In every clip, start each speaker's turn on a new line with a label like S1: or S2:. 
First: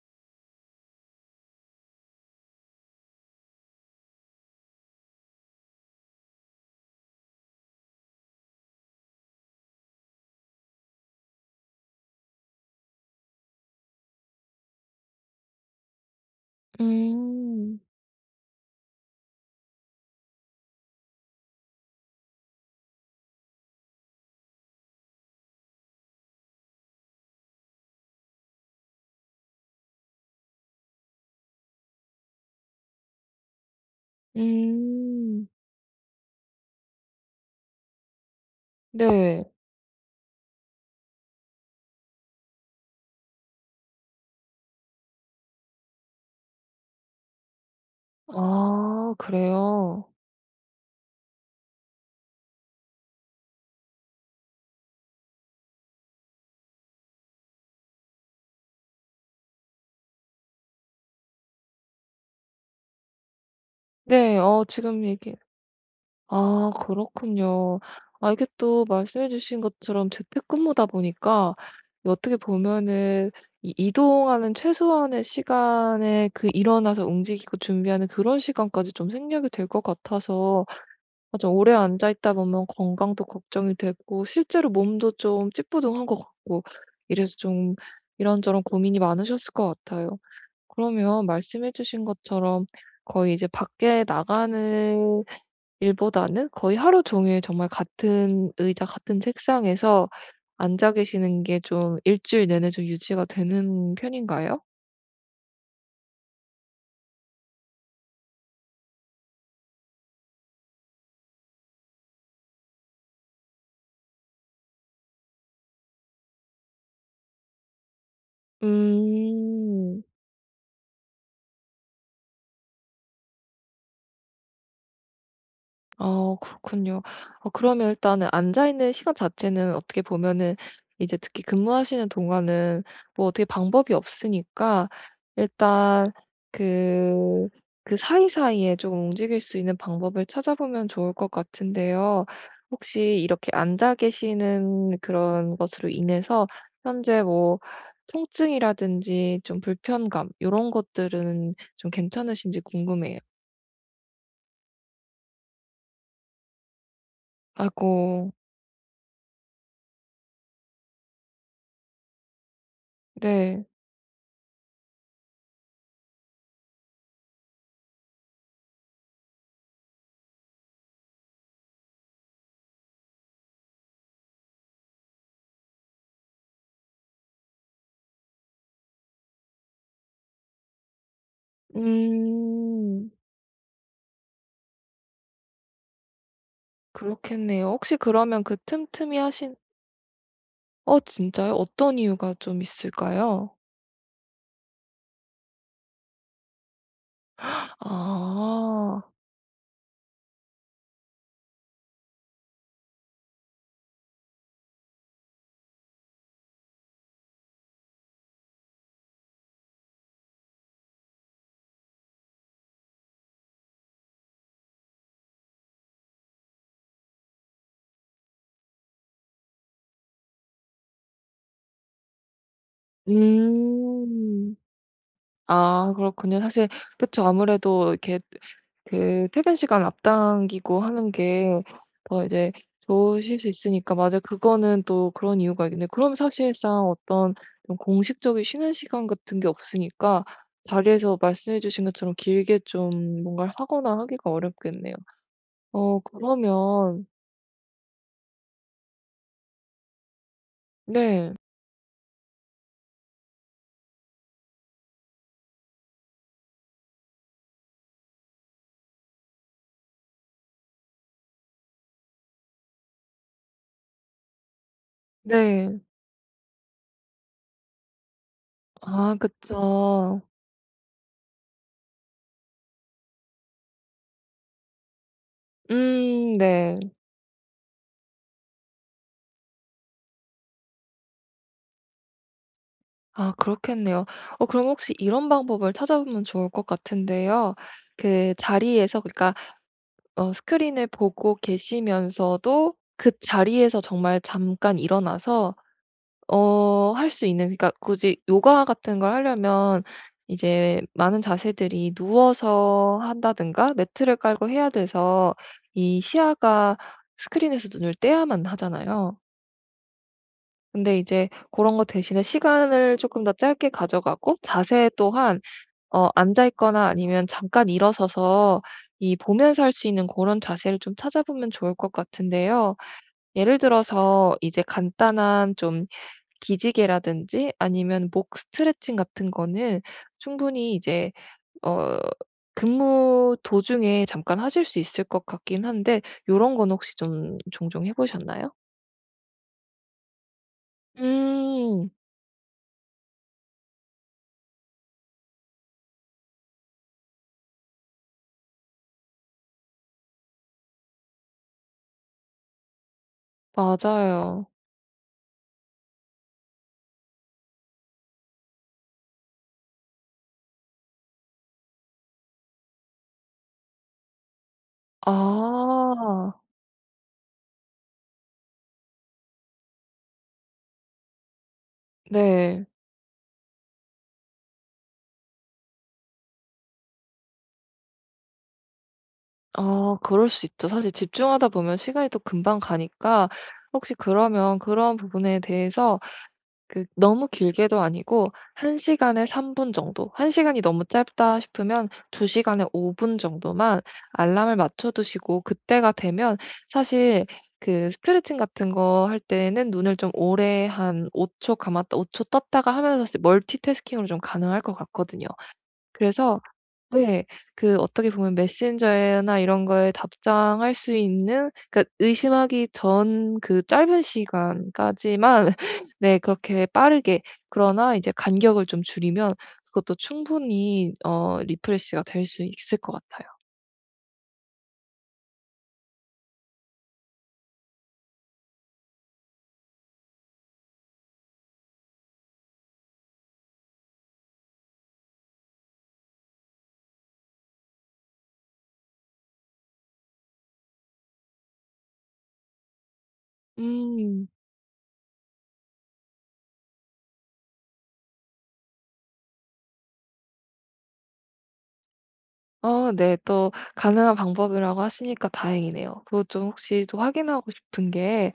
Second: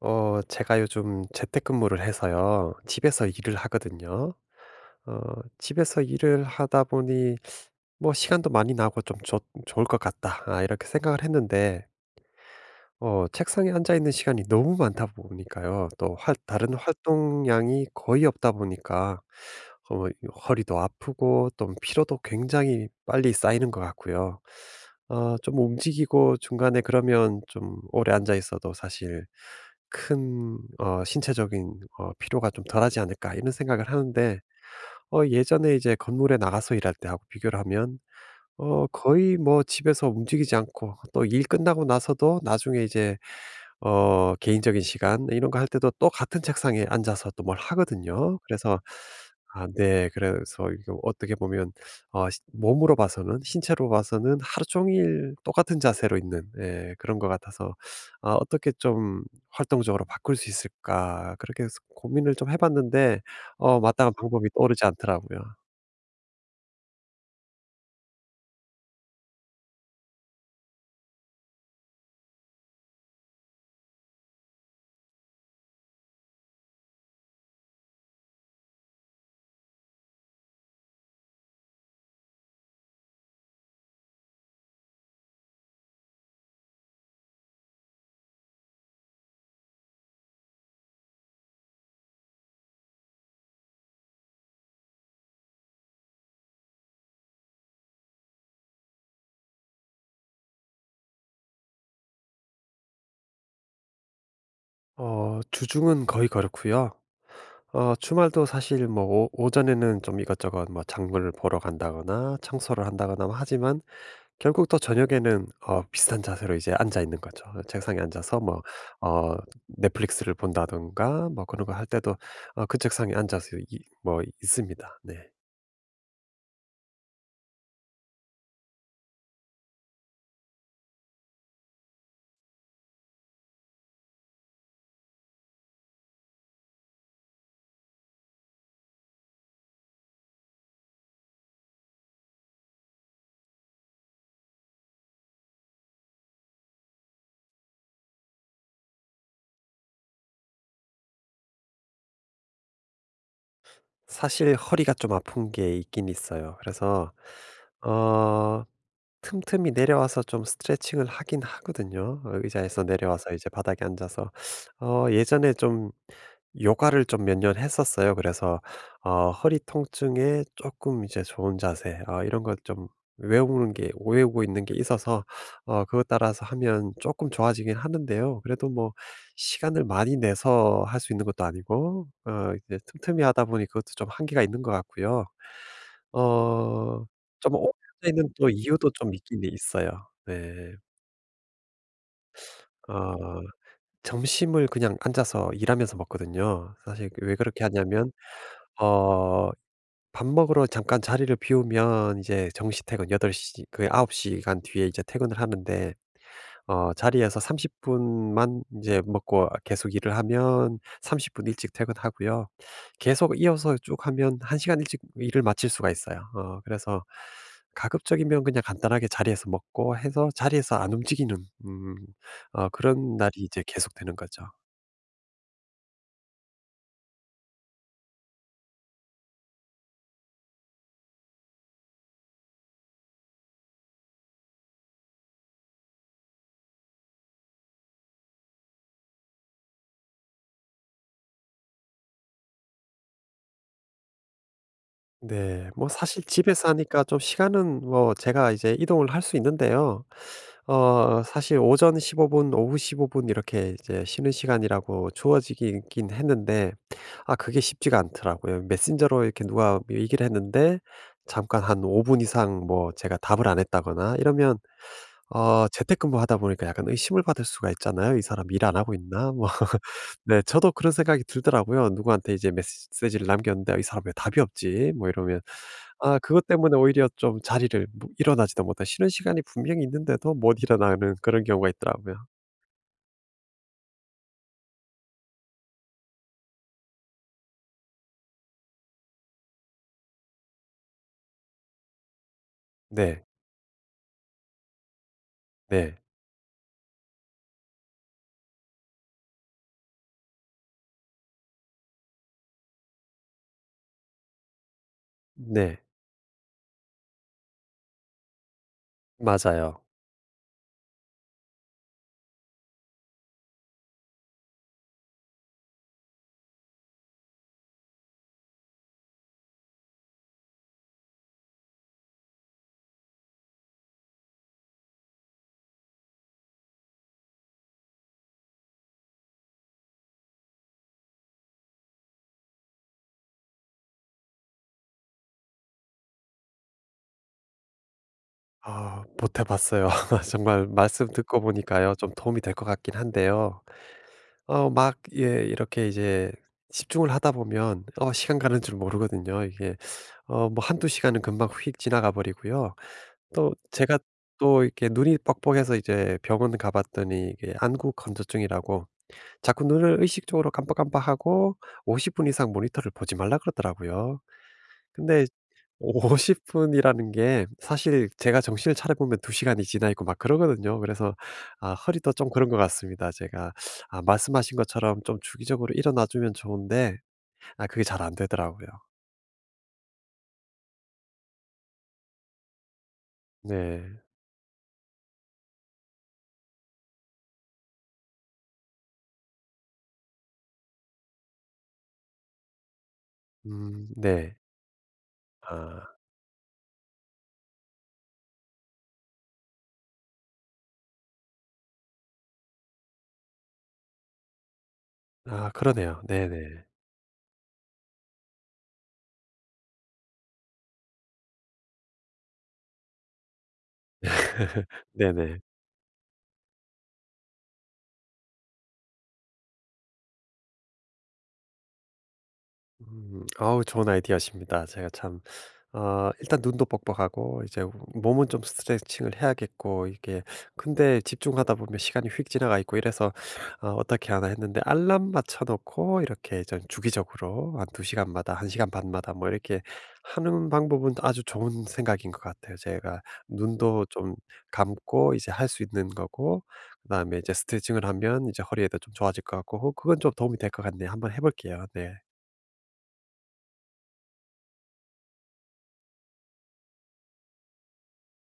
S1: 제가 요즘 재택근무를 해서요. 집에서 일을 하거든요. 어 집에서 일을 하다 보니 뭐 '시간도 많이 나고 좀 좋 좋을 것 같다.' 이렇게 생각을 했는데 책상에 앉아 있는 시간이 너무 많다 보니까요. 또 활 다른
S2: 음.
S1: 활동량이 거의 없다 보니까 어 허리도 아프고 또 피로도 굉장히 빨리 쌓이는 것 같고요. 좀 움직이고 중간에 그러면 좀 오래 앉아 있어도 사실 큰 신체적인 피로가 좀 덜하지 않을까 이런 생각을 하는데
S2: 음.
S1: 예전에 이제 건물에 나가서 일할 때하고 비교를 하면 거의
S2: 네.
S1: 뭐 집에서 움직이지 않고 또 일 끝나고 나서도 나중에 이제 개인적인 시간, 네, 이런 거 할 때도 또 같은 책상에 앉아서 또 뭘 하거든요. 그래서
S2: 아
S1: 네,
S2: 그래요?
S1: 그래서 이거 어떻게 보면 어 시 몸으로 봐서는, 신체로 봐서는 하루 종일 똑같은 자세로 있는, 예, 그런 것 같아서 어떻게 좀 활동적으로 바꿀 수 있을까?' 그렇게 해서 고민을 좀 해 봤는데 마땅한
S2: 네.
S1: 방법이
S2: 어
S1: 떠오르지
S2: 지금 얘기
S1: 않더라고요.
S2: 아 그렇군요. 아 이게 또 말씀해 주신 것처럼 재택근무다 보니까 이 어떻게 보면은 이 이동하는 최소한의 시간에 그 일어나서 움직이고 준비하는 그런 시간까지 좀 생략이 될 것 같아서 맞아. 오래 앉아 있다 보면 건강도 걱정이 되고 실제로 몸도 좀 찌뿌둥한 것 같고 이래서 좀 이런저런 고민이 많으셨을 것 같아요. 그러면 말씀해 주신 것처럼 거의 이제 밖에 나가는 일보다는 거의 하루 종일 정말 같은 의자 같은 책상에서 앉아 계시는 게 좀 일주일 내내 좀 유지가 되는 편인가요?
S1: 주중은 거의 그렇고요. 주말도 사실 뭐 오 오전에는 좀 이것저것 뭐 작물을 보러 간다거나 청소를 한다거나 뭐 하지만 결국 또 저녁에는 비슷한 자세로 이제 앉아 있는 거죠. 책상에 앉아서 뭐 어
S2: 음.
S1: 넷플릭스를 본다든가 뭐 그런 거 할 때도 그 책상에 앉아서 이 뭐 있습니다. 네.
S2: 그렇군요. 그러면 일단은 앉아 있는 시간 자체는 어떻게 보면은 이제 특히 근무하시는 동안은 뭐 어떻게 방법이 없으니까 일단 그 그 사이사이에 조금 움직일 수 있는 방법을 찾아보면 좋을 것 같은데요. 혹시 이렇게 앉아 계시는 그런 것으로 인해서 현재 뭐 통증이라든지 좀 불편감 이런 것들은 좀 괜찮으신지 궁금해요.
S1: 사실 허리가 좀 아픈 게 있긴 있어요. 그래서
S2: 아이고.
S1: 어 틈틈이 내려와서 좀 스트레칭을 하긴 하거든요. 의자에서 내려와서 이제
S2: 네.
S1: 바닥에 앉아서 예전에 좀 요가를 좀 몇 년 했었어요. 그래서 허리 통증에 조금 이제 좋은 자세, 이런 걸 좀 외우는 게 외우고 있는 게 있어서 그것 따라서 하면 조금 좋아지긴 하는데요. 그래도 뭐 시간을 많이 내서 할 수 있는 것도 아니고 이제
S2: 음.
S1: 틈틈이 하다 보니 그것도 좀 한계가 있는 것 같고요. 어좀
S2: 그렇겠네요. 혹시
S1: 그때는
S2: 그러면
S1: 또
S2: 그
S1: 이유도 좀
S2: 틈틈이
S1: 있긴
S2: 하신
S1: 있어요. 네.
S2: 진짜요? 어떤 이유가 좀
S1: 어
S2: 있을까요?
S1: 점심을 그냥 앉아서 일하면서 먹거든요. 사실 왜 그렇게 하냐면
S2: 아.
S1: 어 밥 먹으러 잠깐 자리를 비우면 이제 정시 퇴근 여덟 시거아9 시간 뒤에 이제 퇴근을 하는데 자리에서 30 분만 이제 먹고 계속 일을 하면 30분 일찍 퇴근하고요. 계속 이어서 쭉 하면 1 시간 일찍 일을 마칠 수가 있어요. 그래서 가급적이면 그냥 간단하게 자리에서 먹고 해서 자리에서 안 움직이는 음 그런 날이 이제 계속되는 거죠.
S2: 음. 아 그렇군요. 사실 그쵸. 아무래도 이렇게 그 퇴근 시간 앞당기고 하는 게 더 이제 좋으실 수 있으니까 맞아요. 그거는 또 그런 이유가 있겠네요. 그럼 사실상 어떤 좀 공식적인 쉬는 시간 같은 게 없으니까 자리에서 말씀해 주신 것처럼 길게 좀 뭔가를 하거나 하기가 어렵겠네요.
S1: 네. 뭐
S2: 어
S1: 사실 집에서 하니까
S2: 그러면
S1: 좀 시간은 뭐 제가 이제 이동을 할 수 있는데요.
S2: 네.
S1: 사실 오전 15분, 오후 15분 이렇게 이제 쉬는 시간이라고 주어지긴 했는데 그게 쉽지가 않더라고요. 메신저로 이렇게 누가 얘기를 했는데 잠깐 한 5분 이상 뭐 제가 답을 안 했다거나 이러면
S2: 네.
S1: 재택근무하다 보니까 약간 의심을 받을 수가 있잖아요. '이 사람 일 안 하고
S2: 아
S1: 있나?' 뭐
S2: 그쵸.
S1: 네, 저도 그런 생각이 들더라고요. 누구한테 이제 메시지를 남겼는데, '이 사람 왜 답이 없지?' 뭐이러면 그것 때문에
S2: 네.
S1: 오히려 좀 자리를 뭐 일어나지도 못한, 쉬는 시간이 분명히 있는데도 못 일어나는 그런 경우가 있더라고요.
S2: 아 그렇겠네요. 그럼 혹시 이런 방법을 찾아보면 좋을 것 같은데요. 그 자리에서 그러니까 스크린을 보고 계시면서도 그
S1: 네.
S2: 자리에서 정말 잠깐 일어나서
S1: 네.
S2: 할 수 있는 그러니까 굳이 요가 같은 걸 하려면 이제 많은 자세들이 누워서 한다든가 매트를 깔고 해야 돼서
S1: 네.
S2: 이 시야가 스크린에서 눈을 떼야만 하잖아요.
S1: 맞아요.
S2: 근데 이제 그런 거 대신에 시간을 조금 더 짧게 가져가고 자세 또한 앉아 있거나 아니면 잠깐 일어서서 이 보면서 할 수 있는 그런 자세를 좀 찾아보면 좋을 것 같은데요. 예를 들어서 이제 간단한 좀 기지개라든지 아니면 목 스트레칭 같은 거는 충분히 이제 어 근무 도중에 잠깐 하실 수 있을 것 같긴 한데 요런 건 혹시 좀 종종 해 보셨나요?
S1: 못해 봤어요. 정말 말씀 듣고
S2: 음.
S1: 보니까요 좀 도움이 될 것 같긴 한데요. 이렇게 이제 집중을 하다 보면 시간 가는 줄 모르거든요. 이게 뭐 한두 시간은 금방 휙 지나가 버리고요. 또 제가
S2: 맞아요.
S1: 또 이렇게 눈이 뻑뻑해서 이제 병원 가 봤더니 이게 안구 건조증이라고 자꾸 눈을 의식적으로 깜빡깜빡하고 50분 이상 모니터를 보지 말라 그러더라고요. 근데
S2: 아.
S1: 50 분이라는 게 사실 제가 정신을 차려 보면 2 시간이 지나 있고 막 그러거든요. 그래서 허리도 좀 그런 것
S2: 네.
S1: 같습니다. 제가 말씀하신 것처럼 좀 주기적으로 일어나 주면 좋은데 그게 잘 안 되더라고요.
S2: 아 그럴 수 있죠. 사실 집중하다 보면 시간이 또 금방 가니까
S1: 네.
S2: 혹시 그러면 그런 부분에 대해서 그 너무 길게도 아니고 1시간 시간에 3분 정도. 1시간 시간이 너무 짧다 싶으면 2시간 시간에 5분 정도만
S1: 음. 네.
S2: 알람을 맞춰 두시고 그때가
S1: 아.
S2: 되면 사실 그 스트레칭 같은 거 할 때는 눈을 좀 오래 한 5초 감았다 5초 떴다가 하면서 멀티태스킹으로 좀 가능할 것 같거든요.
S1: 아, 그러네요.
S2: 그래서
S1: 네네.
S2: 네. 그 어떻게 보면 메신저나 이런 거에 답장할 수 있는 그러니까 의심하기 전 그 짧은
S1: 네네.
S2: 시간까지만 네 그렇게 빠르게 그러나 이제 간격을 좀 줄이면 그것도 충분히 리프레시가 될 수 있을 것
S1: 음.
S2: 같아요.
S1: 아우, 좋은 아이디어십니다. 제가 참 어 일단 눈도 뻑뻑하고 이제 몸은 좀 스트레칭을 해야겠고, 이게 근데 집중하다 보면 시간이 휙 지나가 있고 이래서 어떻게 하나.' 했는데 알람 맞춰 놓고 이렇게 전 주기적으로 한 2 시간마다 1 시간 반마다 뭐 이렇게 하는 방법은 아주 좋은 생각인 것 같아요. 제가 눈도 좀
S2: 음.
S1: 감고 이제 할 수 있는 거고, 그다음에 이제 스트레칭을 하면 이제 허리에도 좀 좋아질 것 같고 그건 좀 도움이 될 것 같네요. 한번 해 볼게요. 네.
S2: 어, 네. 또 가능한 방법이라고 하시니까 다행이네요. 그리고 좀 혹시 또 확인하고 싶은 게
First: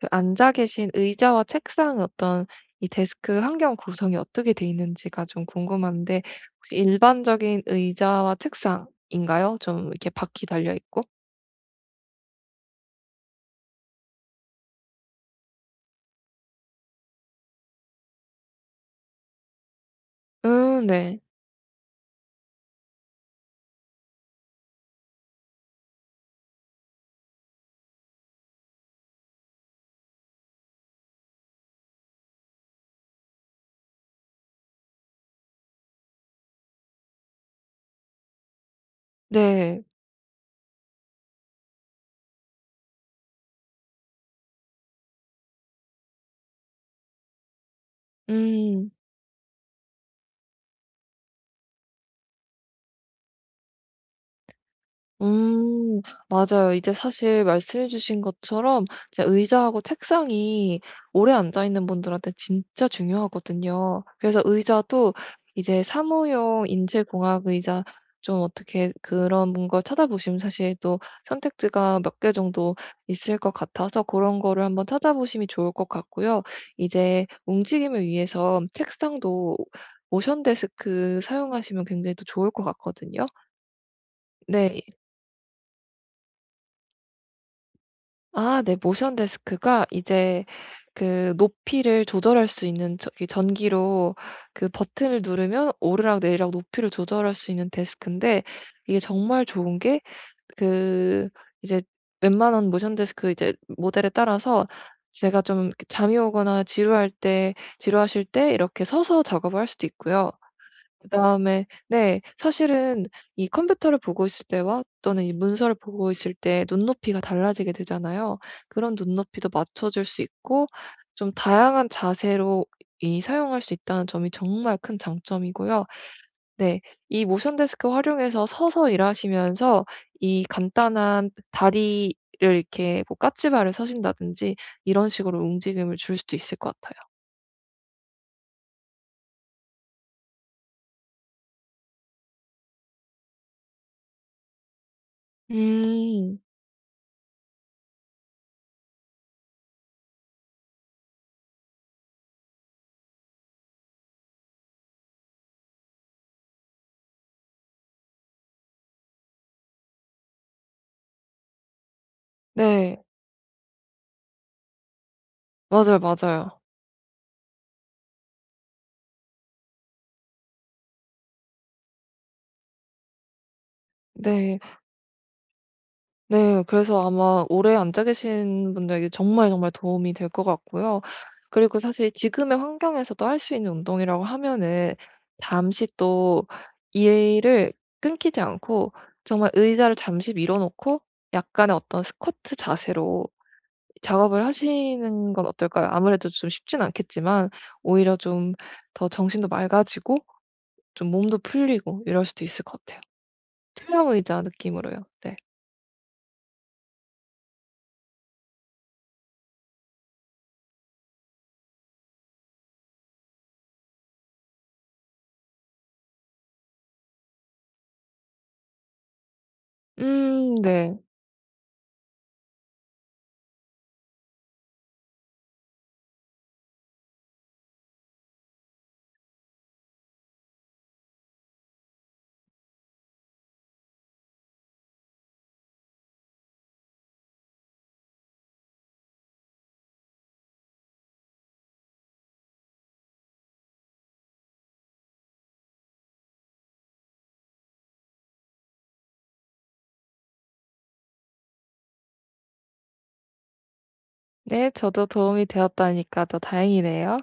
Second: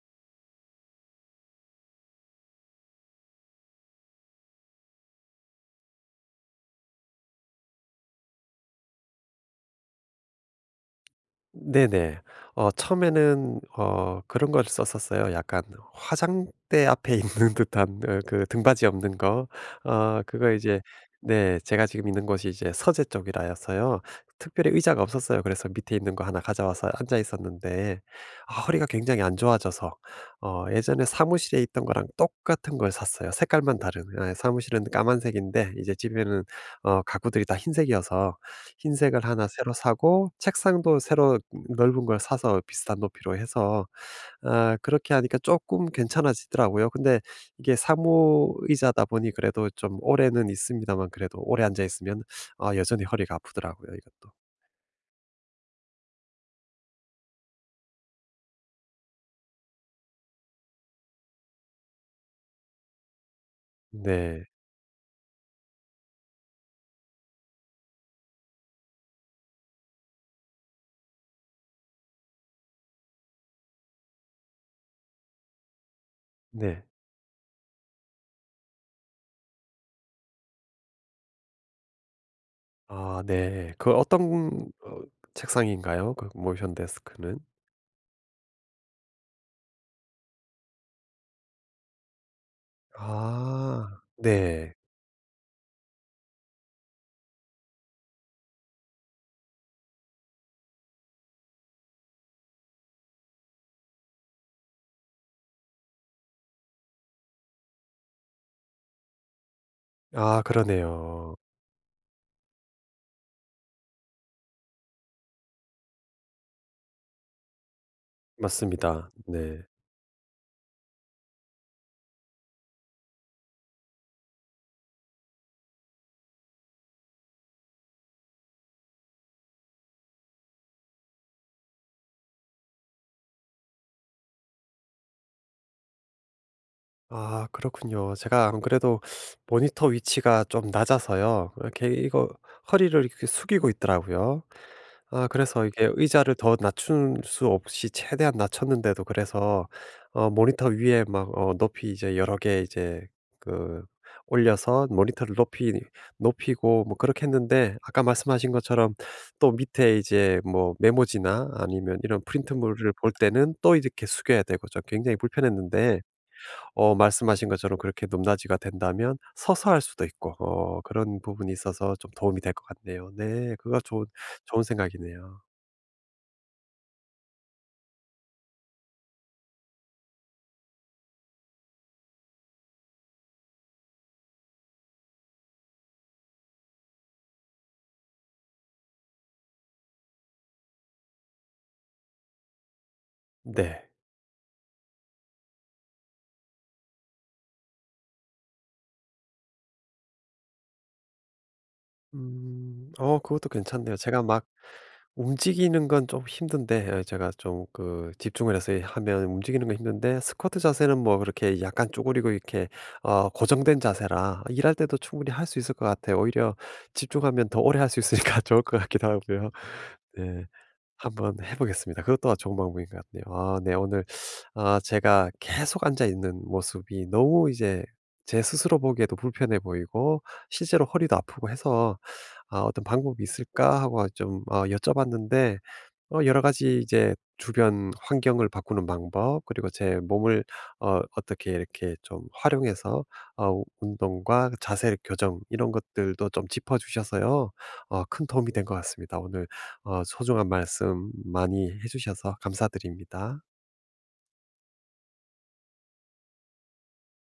S2: 그 앉아 계신 의자와 책상 어떤 이 데스크 환경 구성이 어떻게 돼 있는지가 좀 궁금한데 혹시 일반적인 의자와 책상인가요? 좀 이렇게 바퀴 달려 있고?
S1: 네네. 처음에는 그런 걸 썼었어요. 약간 화장대 앞에 있는 듯한, 그 등받이 없는 거. 어 그거 이제
S2: 네.
S1: 네, 제가 지금 있는 곳이 이제 서재 쪽이라서요. 특별히 의자가 없었어요. 그래서 밑에 있는 거 하나 가져와서 앉아 있었는데 허리가 굉장히 안 좋아져서 예전에 사무실에 있던 거랑 똑같은 걸 샀어요. 색깔만 다른. 아, 사무실은 까만색인데 이제 집에는 가구들이 다 흰색이어서 흰색을 하나 새로
S2: 네.
S1: 사고, 책상도 새로 넓은 걸 사서 비슷한 높이로 해서 그렇게 하니까 조금 괜찮아지더라고요. 근데 이게
S2: 음.
S1: 사무의자다 보니 그래도 좀 오래는 있습니다만, 그래도 오래 앉아 있으면 여전히 허리가 아프더라고요 이것도.
S2: 음 맞아요. 이제 사실 말씀해 주신 것처럼 이제 의자하고 책상이 오래 앉아 있는 분들한테 진짜 중요하거든요. 그래서
S1: 네.
S2: 의자도 이제 사무용 인체 공학 의자 좀 어떻게 그런 걸 찾아보시면 사실 또 선택지가 몇 개 정도 있을 것 같아서 그런 거를 한번 찾아보심이 좋을 것 같고요.
S1: 네.
S2: 이제 움직임을 위해서 책상도 모션 데스크 사용하시면 굉장히 또 좋을 것
S1: 아,
S2: 같거든요.
S1: 네. 그 어떤
S2: 네.
S1: 어 책상인가요? 그 모션 데스크는?
S2: 아 네. 모션 데스크가 이제 그 높이를 조절할 수 있는 저기
S1: 아.
S2: 전기로 그
S1: 네.
S2: 버튼을 누르면 오르락 내리락 높이를 조절할 수 있는 데스크인데 이게 정말 좋은 게 그 이제 웬만한 모션 데스크 이제 모델에 따라서 제가 좀 이렇게 잠이 오거나 지루할 때 지루하실 때 이렇게 서서 작업을 할 수도 있고요.
S1: 아, 그러네요.
S2: 그다음에 네. 사실은 이 컴퓨터를 보고 있을 때와 또는 이 문서를 보고 있을 때 눈높이가 달라지게 되잖아요. 그런
S1: 맞습니다.
S2: 눈높이도
S1: 네.
S2: 맞춰줄 수 있고 좀 다양한 자세로 이 사용할 수 있다는 점이 정말 큰 장점이고요. 네. 이 모션 데스크 활용해서 서서 일하시면서 이 간단한 다리를 이렇게 뭐 까치발을 서신다든지 이런 식으로 움직임을 줄 수도 있을 것 같아요.
S1: 아, 그렇군요. 제가 안 그래도 모니터 위치가 좀 낮아서요. 이렇게 이거 허리를 이렇게 숙이고 있더라고요. 그래서 이게 의자를
S2: 음.
S1: 더 낮출 수 없이 최대한 낮췄는데도, 그래서 모니터 위에 막 높이 이제 여러 개 이제 그 올려서 모니터를 높이 높이고 뭐 그렇게 했는데, 아까 말씀하신 것처럼 또 밑에 이제 뭐 메모지나 아니면 이런 프린트물을
S2: 네.
S1: 볼 때는 또 이렇게 숙여야 되고 좀 굉장히
S2: 맞아요,
S1: 불편했는데,
S2: 맞아요.
S1: 말씀하신 것처럼 그렇게 높낮이가 된다면 서서 할 수도 있고 그런 부분이 있어서 좀 도움이 될 것 같네요. 네. 그거
S2: 네.
S1: 좋은 생각이네요.
S2: 네. 그래서 아마 오래 앉아 계신 분들에게 정말 정말 도움이 될 것 같고요. 그리고 사실 지금의 환경에서도 할 수 있는 운동이라고 하면은 잠시 또 일을 끊기지 않고 정말 의자를 잠시 밀어 놓고 약간의 어떤 스쿼트 자세로
S1: 네.
S2: 작업을 하시는 건 어떨까요? 아무래도 좀 쉽진 않겠지만 오히려 좀 더 정신도 맑아지고 좀 몸도 풀리고 이럴 수도 있을 것
S1: 음.
S2: 같아요.
S1: 그것도 괜찮네요.
S2: 투명
S1: 제가
S2: 의자
S1: 막
S2: 느낌으로요. 네.
S1: 움직이는 건 좀 힘든데, 예, 제가 좀 그 집중을 해서 하면 움직이는 건 힘든데, 스쿼트 자세는 뭐 그렇게 약간 쪼그리고 이렇게 고정된 자세라 일할 때도 충분히 할 수 있을 것 같아요. 오히려 집중하면 더 오래 할 수 있으니까 좋을 것 같기도 하고요. 네.
S2: 음. 네.
S1: 한번 해 보겠습니다. 그것 또한 좋은 방법인 것 같네요. 아, 네. 오늘 제가 계속 앉아 있는 모습이 너무 이제 제 스스로 보기에도 불편해 보이고 실제로 허리도 아프고 해서 어떤 방법이 있을까?' 하고 좀 여쭤봤는데 여러 가지 이제 주변 환경을 바꾸는 방법, 그리고 제 몸을 어떻게 이렇게 좀 활용해서 운동과 자세 교정 이런 것들도 좀 짚어 주셔서요. 큰 도움이 된 것 같습니다. 오늘 소중한 말씀 많이 해 주셔서 감사드립니다.
S2: 네, 저도 도움이 되었다니까 더 다행이네요.